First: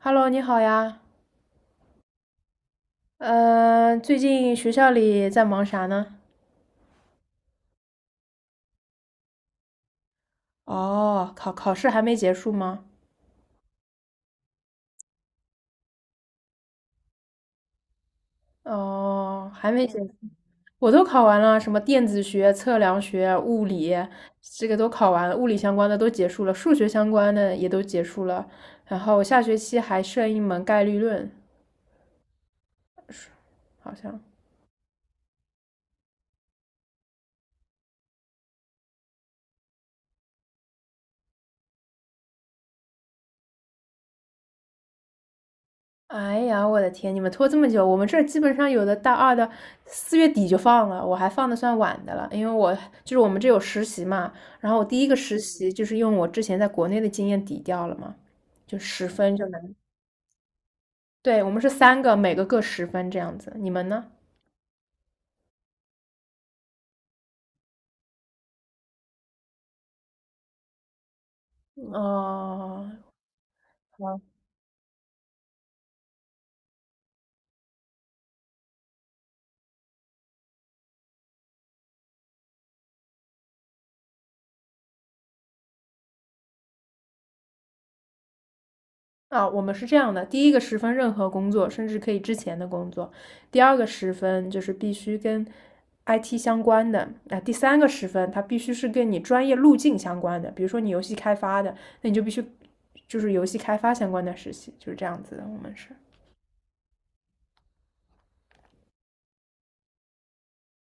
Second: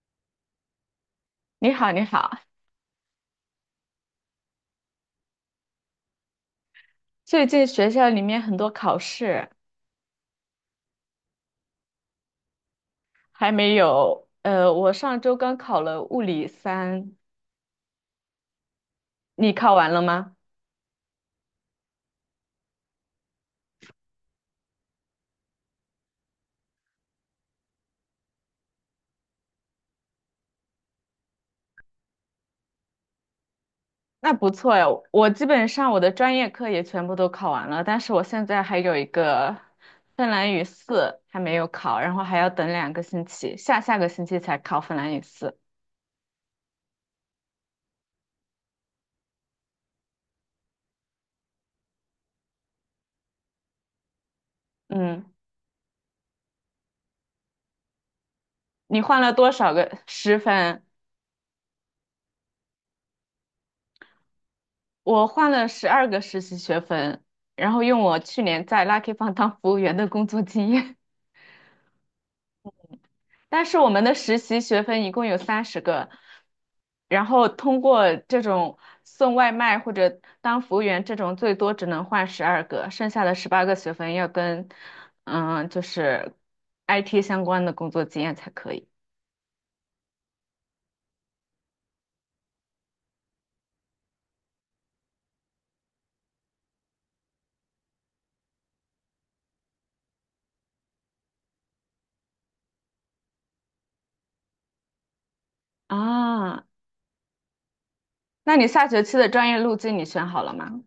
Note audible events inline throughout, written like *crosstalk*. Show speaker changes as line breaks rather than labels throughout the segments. Hello，你好呀。
你好，你好。
嗯、最近学校里在忙啥呢？
最近学校里面很多考试。
哦，考试还没结束吗？
还没有，我上周刚考了物理三。
哦，
你
还
考
没
完
结
了
束，
吗？
我都考完了，什么电子学、测量学、物理，这个都考完了，物理相关的都结束了，数学相关的也都结束了。然后下学期还剩一门概率论，好像。
那不错呀，我基本上我的专业课也全部都考完了，但是我现在还有一个芬兰语四还没有考，然后还要等两个星期，下下个星期才考芬兰语四。
哎呀，我的天！你们拖这么久，我们这儿基本上有的大二的4月底就放了，我还放的算晚的了，因为我就是我们这有实习嘛，然后我第一个
嗯，
实习就是用我之前在国内的经验抵掉了嘛，就
你
十
换了
分就
多少
能，
个十分？
对，我们是三个，每个各十分这样子，你们呢？
我换了十二个实习学分，然后用我去年在 Lucky f 当服务员的工作经验。
哦，
但是我们的实习学分一共有三十个，然后通过这种送外卖或者当服务员这种，最多只能换十二个，剩下的十八个学分要跟嗯，就是 IT 相关的工作经验才可以
啊，我们是这样的：第一个十分任何工作，甚至可以之前的工作；第二个十分就是必须跟 IT 相关的；啊，第三个十分它必须是跟你专业路径相关的，比如说你游戏开发的，那你就必须就是游戏开发相关的实习，就是这样子的。我们是，
啊。那你下学期的专业路径你选好了吗？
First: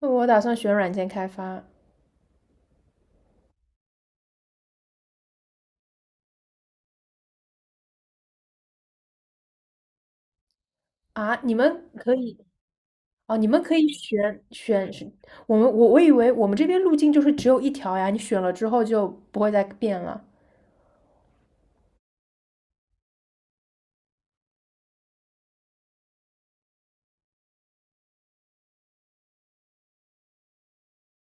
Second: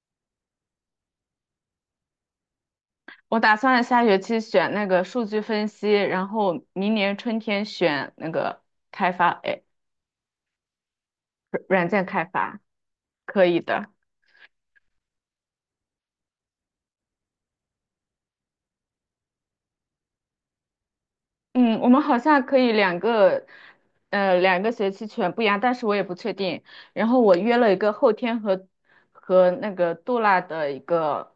那我打算选软件开发。
我打算下学期选那个数据分析，然后明年春天选那个开发，哎，
啊，你
软
们
件
可
开
以。
发，
哦，
可
你
以
们可以
的。
选我以为我们这边路径就是只有一条呀，你选了之后就不会再变了。
嗯，我们好像可以两个，两个学期全不一样，但是我也不确定。然后我约了一个后天和那个杜拉的一个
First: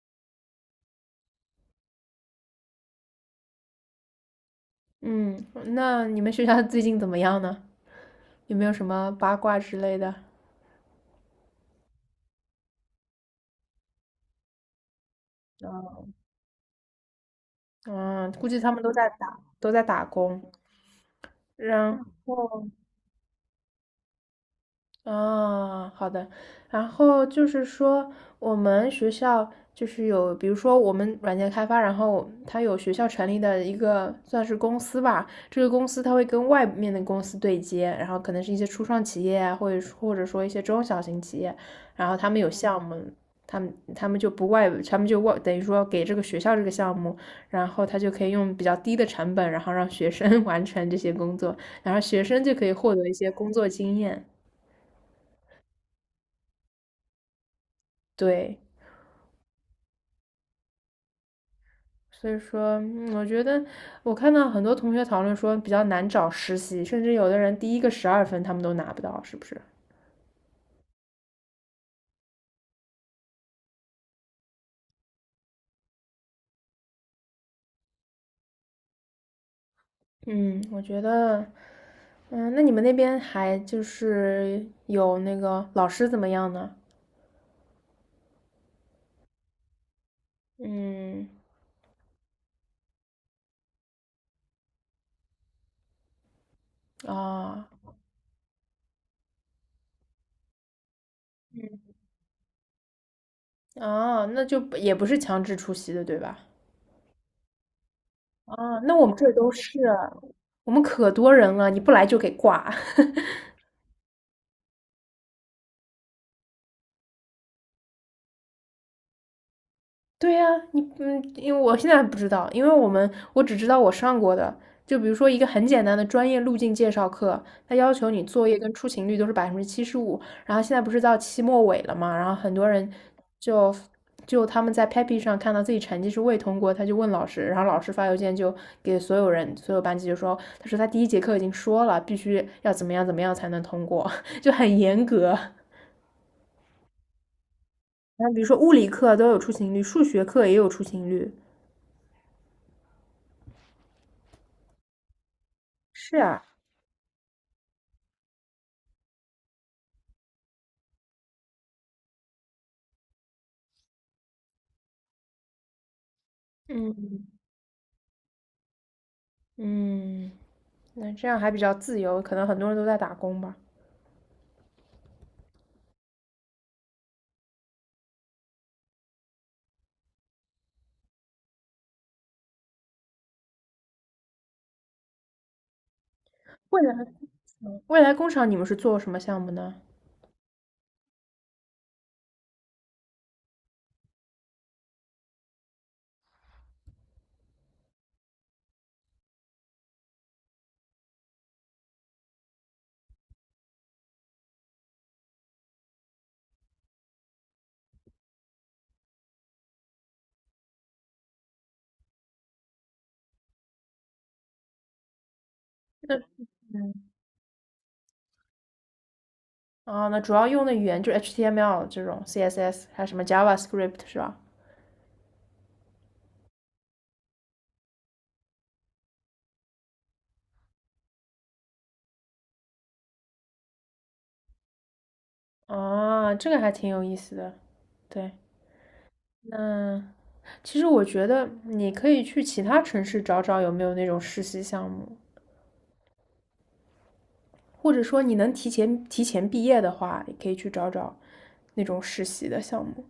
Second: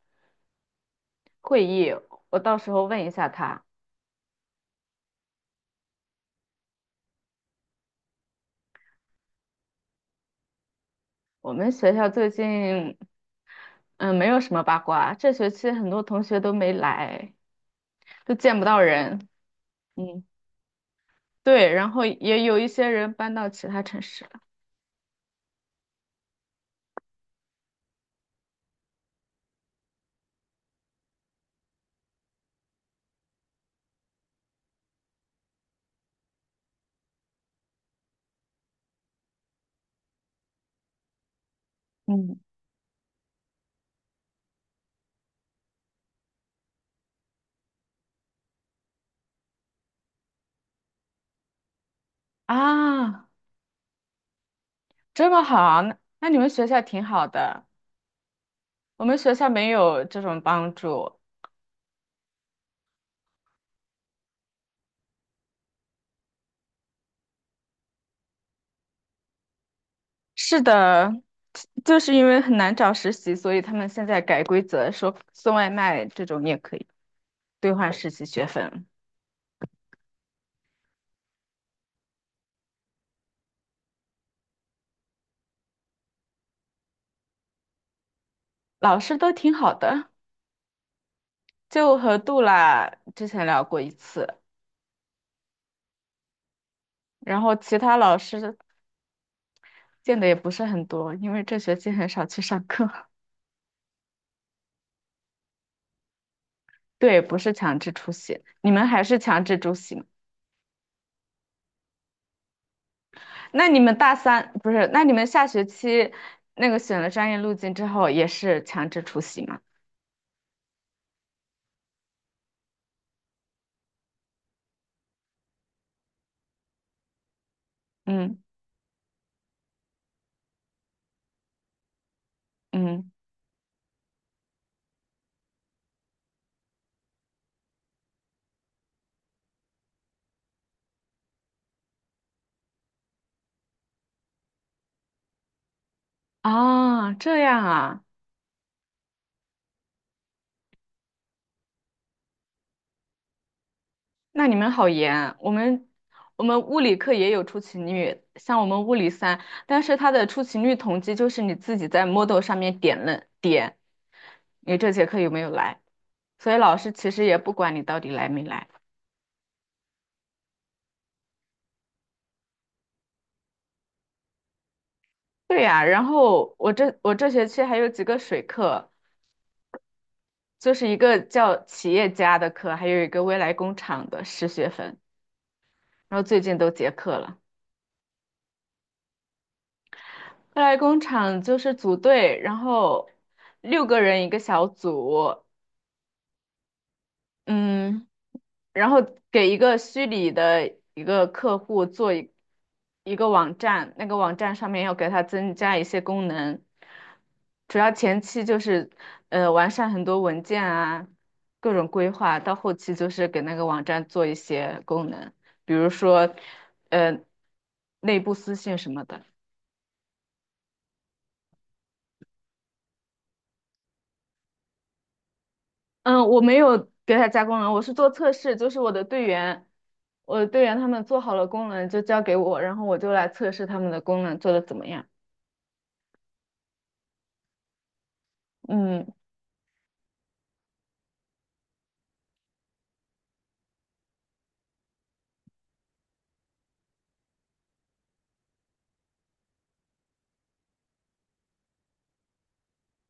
会议，我到时候问一下他。
嗯，那你们学校最近怎么样呢？有没有什么八卦之类的？
我们学校最近，嗯，没有什么八卦，这学期很多同学都没来，
嗯，
都
估
见
计
不
他
到
们
人。
都在打
嗯，
工。
对，然
然
后也有
后，
一些人搬到其他城市了。
啊，好的。然后就是说，我们学校就是有，比如说我们软件开发，然后它有学校成立的一个算是公司吧。这个公司它会跟外面的公司对接，然后可能是一些初创企业啊，或者说一些中小型企业，然后他
嗯，
们有项目，他们就不外，他们就外等于说给这个学校这个项目，然后他就可以用比较低的成本，然后让学生 *laughs* 完成这些工作，然后学生就可以获得一
啊，
些工作经验。
这么好，那你们学校挺好的。
对。
我们学校没有这种帮助。
所以说，我觉得我看到很多同学讨论说比较难找实习，甚至有的人第一个12分他们都拿不到，是不是？
是的，就是因为很难找实习，所以他们现在改规则，说送外卖这种也可以兑换实习学分。
嗯，我觉得，那你们那边还就是有那个老师怎么样呢？
老师都挺好的，
嗯，
就和杜拉之前聊过一次，然后
啊
其他老师见的也不是很多，因为这学期很少去上课。*laughs*
那就不也不是强制出席的，对吧？
对，不是强制出席，你
啊，
们
那
还
我们
是
这儿
强
都
制出
是，
席吗？
我们可多人了，你不来就给挂。*laughs*
那你们大三，不是，那你们下学期那个选了专业路径之后也是强制出席吗？
对呀，因为我现在还不知道，因为我只知道我上过的，就比如说一个很简单的专业路径介绍课，它要求你
嗯
作业跟出勤率都是75%，然后现在不是到期末尾了嘛，然后很多人
嗯
就就他们在 Pepi 上看到自己成绩是未通过，他就问老师，然后老师发邮件就给所有人所有班级就说，他说他第一节课已经说了，必须要怎么样怎么样才能通过，*laughs* 就很严格。*laughs*
啊，这样啊，
然后比如说物理课都有出勤率，数学课也有出勤率。
那你们好严。我们
是
我
啊，
们物理课也有出勤率，像我们物理三，但是它的出勤率统计就是你自己在 Moodle 上面点了点，你这节课有没有来？所以老师其
嗯
实也不管你到底来没来。
嗯，那这样还比较自由，可能很多人都在打工吧。
对呀，然后我这学期还有几个水课，就是一个叫企业家的课，还有一个未来工厂的十学分，然后最近都
未
结
来工
课了。
厂，未来工厂你们是做什么项目呢？
快来工厂就是组队，然后六个人一个小组，嗯，然后给一个虚拟的一个客户做一个网站，那个网站上面要给它增加一些功能，主要前期就是完善很多文件啊，各种规划，到后期就是给那个网站做一些功能，比如
那
说呃内部私信什么的。
那主要用的语言就是 HTML 这种 CSS，还有什么 JavaScript 是吧？
嗯，我没有给他加功能，我是做测试，就是我的队员，我的队员他们做好了功能就交给我，然后我就来测试他们的功能做的怎么样。
啊，这个还挺有意思的。对，
嗯，
那其实我觉得你可以去其他城市找找有没有那种实习项目，或者说你能提前毕业的话，也可以去找找那种实习的项目。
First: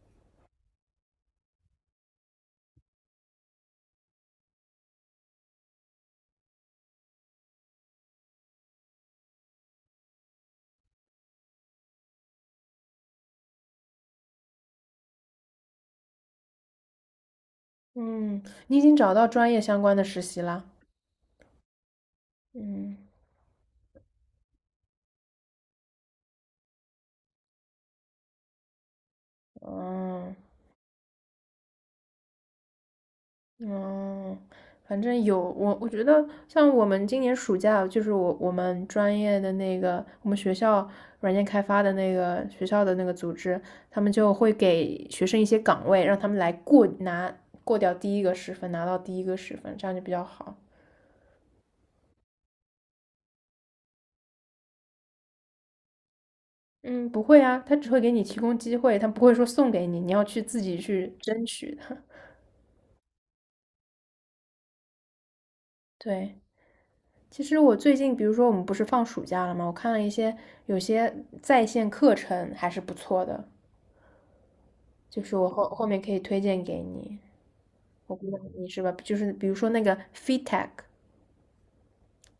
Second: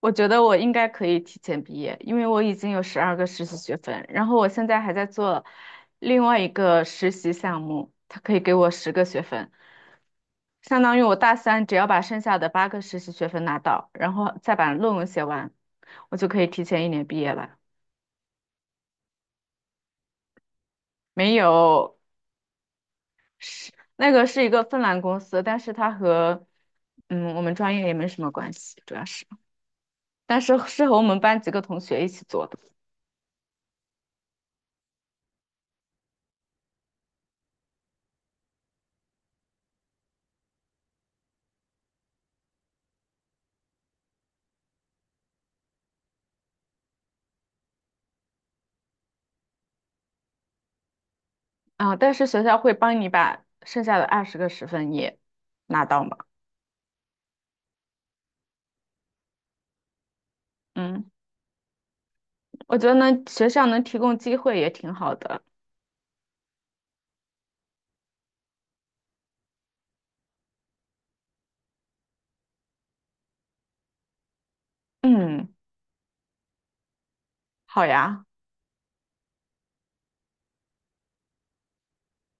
我觉得我应该可以提前毕业，因为我已经有十二个实习学分，然后我现在还在做另外一个实习项目，他可以给我十个学分，相当于我大三只要把剩下的八个实习学分拿到，然后再把论文写完，我就可以提前一年毕业了。
嗯，你已经找到专业相关的实习啦？
没有，
嗯。
是那个是一个芬兰公司，但是它和嗯我们专业也没什么关系，主要是，
嗯
但是是和我们班几个同学一起做的。
嗯，反正有我，我觉得像我们今年暑假，就是我们专业的那个，我们学校软件开发的那个学校的那个组织，他们就会给学生一些岗位，让他们来过拿过掉第一个十分，拿到第一个十分，这样就比较好。
啊，但是学校会帮你把剩下的二十个十分也拿到嘛，
嗯，不会啊，他只会给你提供机会，他不会说送给你，你要去自己去
嗯，
争取的。
我觉得呢学校能提供机会也挺好的。
*laughs* 对。其实我最近，比如说我们不是放暑假了吗？我看了有些在线课程还是不错的，就是
嗯，
我后面可以推荐给你。
好
我
呀，
估知道你是吧？就是比如说那个 FeedTech，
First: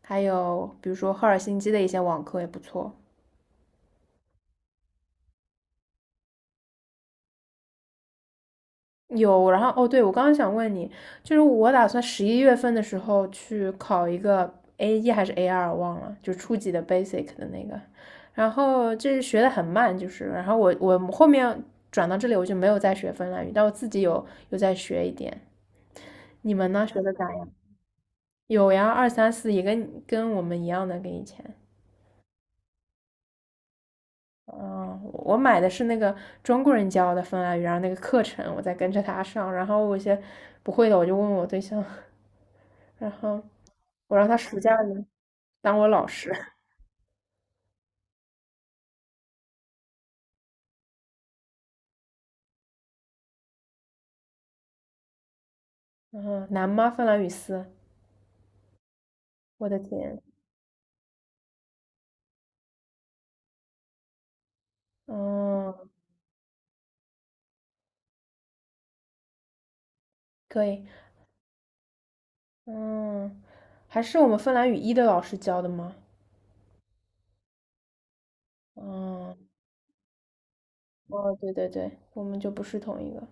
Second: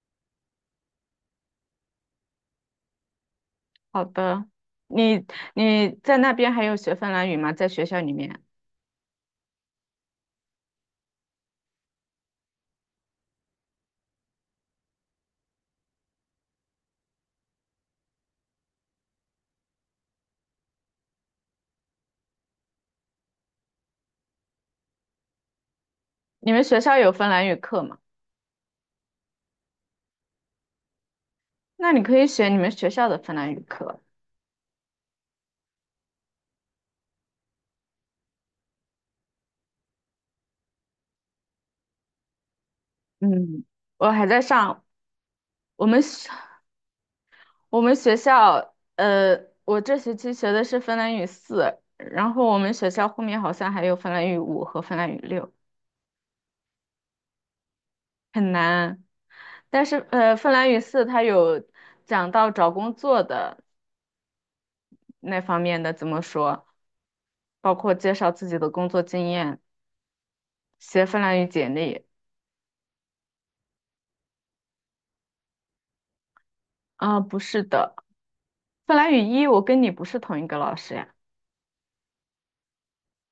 还有比如说赫尔辛基的一些网课也不错。
好的，你你在那边还有学芬兰语吗？在学校里面，
有，然后哦，对，我刚刚想问你，就是我打算十一月份的时候去考一个 A1还是 A2，忘了，就初级的 basic 的那个。然后这学的很慢，就是，然后我后面转到这里，我就没有再学芬兰语，但我自己有在学一点。
你
你
们
们
学
呢？
校
学
有
的
芬
咋
兰
样？
语课吗？
有呀，二三四也跟我们一样的，跟以前。
那你可以选你们学校的芬兰语课，
嗯，我买的是那个中国人教的芬兰语，然后那个课程我在跟着他上，然后我一些不会的我就问我对象，*laughs* 然后
嗯。我
我
还
让他
在
暑假
上，
里当
我
我
们
老
学
师。*laughs*
我们学校，我这学期学的是芬兰语四，然后我们学校后面好像还有芬兰语五和芬兰语六。
嗯，难吗？芬兰语四，
很难。
我的
但是
天，
芬兰语四它有讲到找工作的那方面
嗯，
的怎么说，包括介绍自己的工作经验，
可以，
写芬兰语简历。
嗯，还是我们芬兰语一的老师教的吗？
啊、不是的，芬兰语
嗯，
一我跟你不是同一个老师呀。
哦，对对对，我们就不是同一个。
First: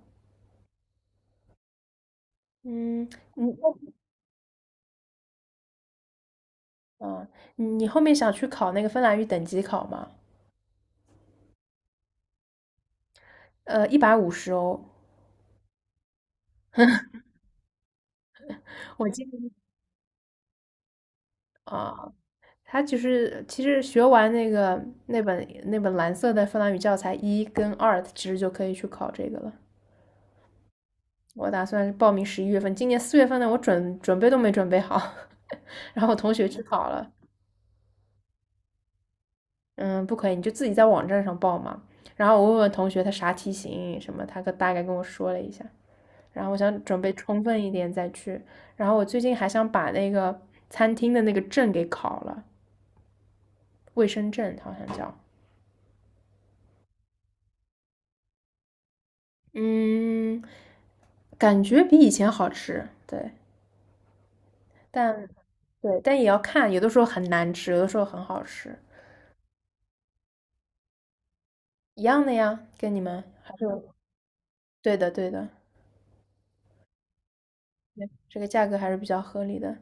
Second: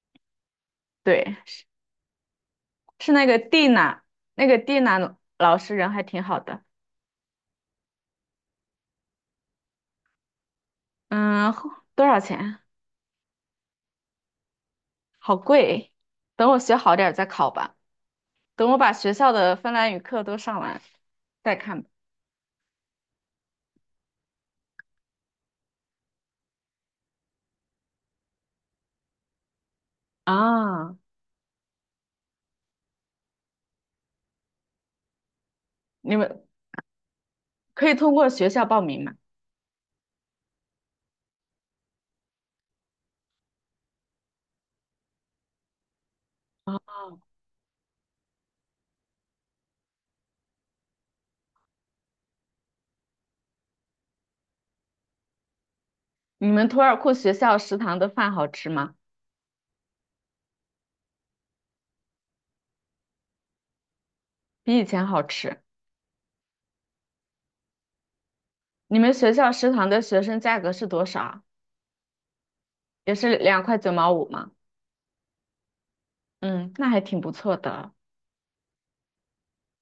对，
嗯，
是那个
你
蒂
后，
娜，那个蒂娜老师人还挺好的。
嗯，你后面想去考那个芬兰语等级考吗？
嗯，后多少钱啊？
150欧。
好贵。等我学好点儿再考吧，等我把
我
学
记
校
得
的芬兰语课都上完再看吧。
啊，他其实学完那个那本蓝色的芬兰语教材一跟二，其实就可以去考这个了。
啊，
我打算报名十一月份，今年4月份呢，我准备都没准备好，*laughs* 然后
你
我同
们
学去考了，
可以通过学校报名吗？
嗯，不可以，你就自己在网站上报嘛。然后我问问同学他啥题型什么，大概跟我说了一下，然后我
啊，
想准备充分一点再去。然后我最近还想把那个餐厅的那个证给考了，卫生证好像叫。
你们图尔库学校食堂的饭好吃吗？
嗯，感觉比以前好吃，对，
比以前好
但
吃。
对，但也要看，有的时候很难吃，有的时候很好吃，
你们学校食堂的学生价格是多少啊？
一样的呀，跟你
也
们
是
还
两
是
块九毛五吗？
对的，对的，
嗯，那还挺不错的。
对这个价格还是比较合理的。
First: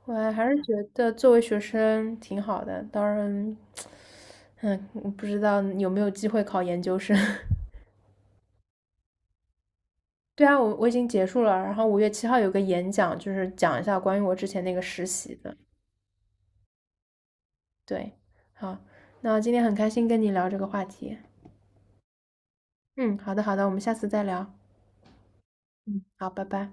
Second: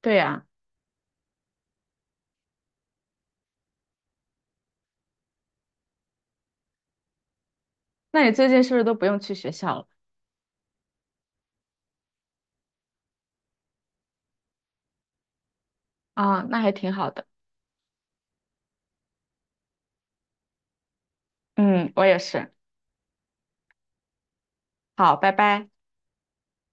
对
我
呀，
还是觉得作为学生挺好的，当然，嗯不知道有没有机会考研究生。*laughs*
那你最近是不是都不用去学校了？
对啊，我已经结束了，然后5月7号有个演讲，就是讲一下关于我之前那个实习的。
啊，那还挺好的。
对，好，那今天很开心跟你聊这个话题。
嗯，我也是。
嗯，好的好的，我们下次再聊。
好，拜拜。
嗯，好，拜拜。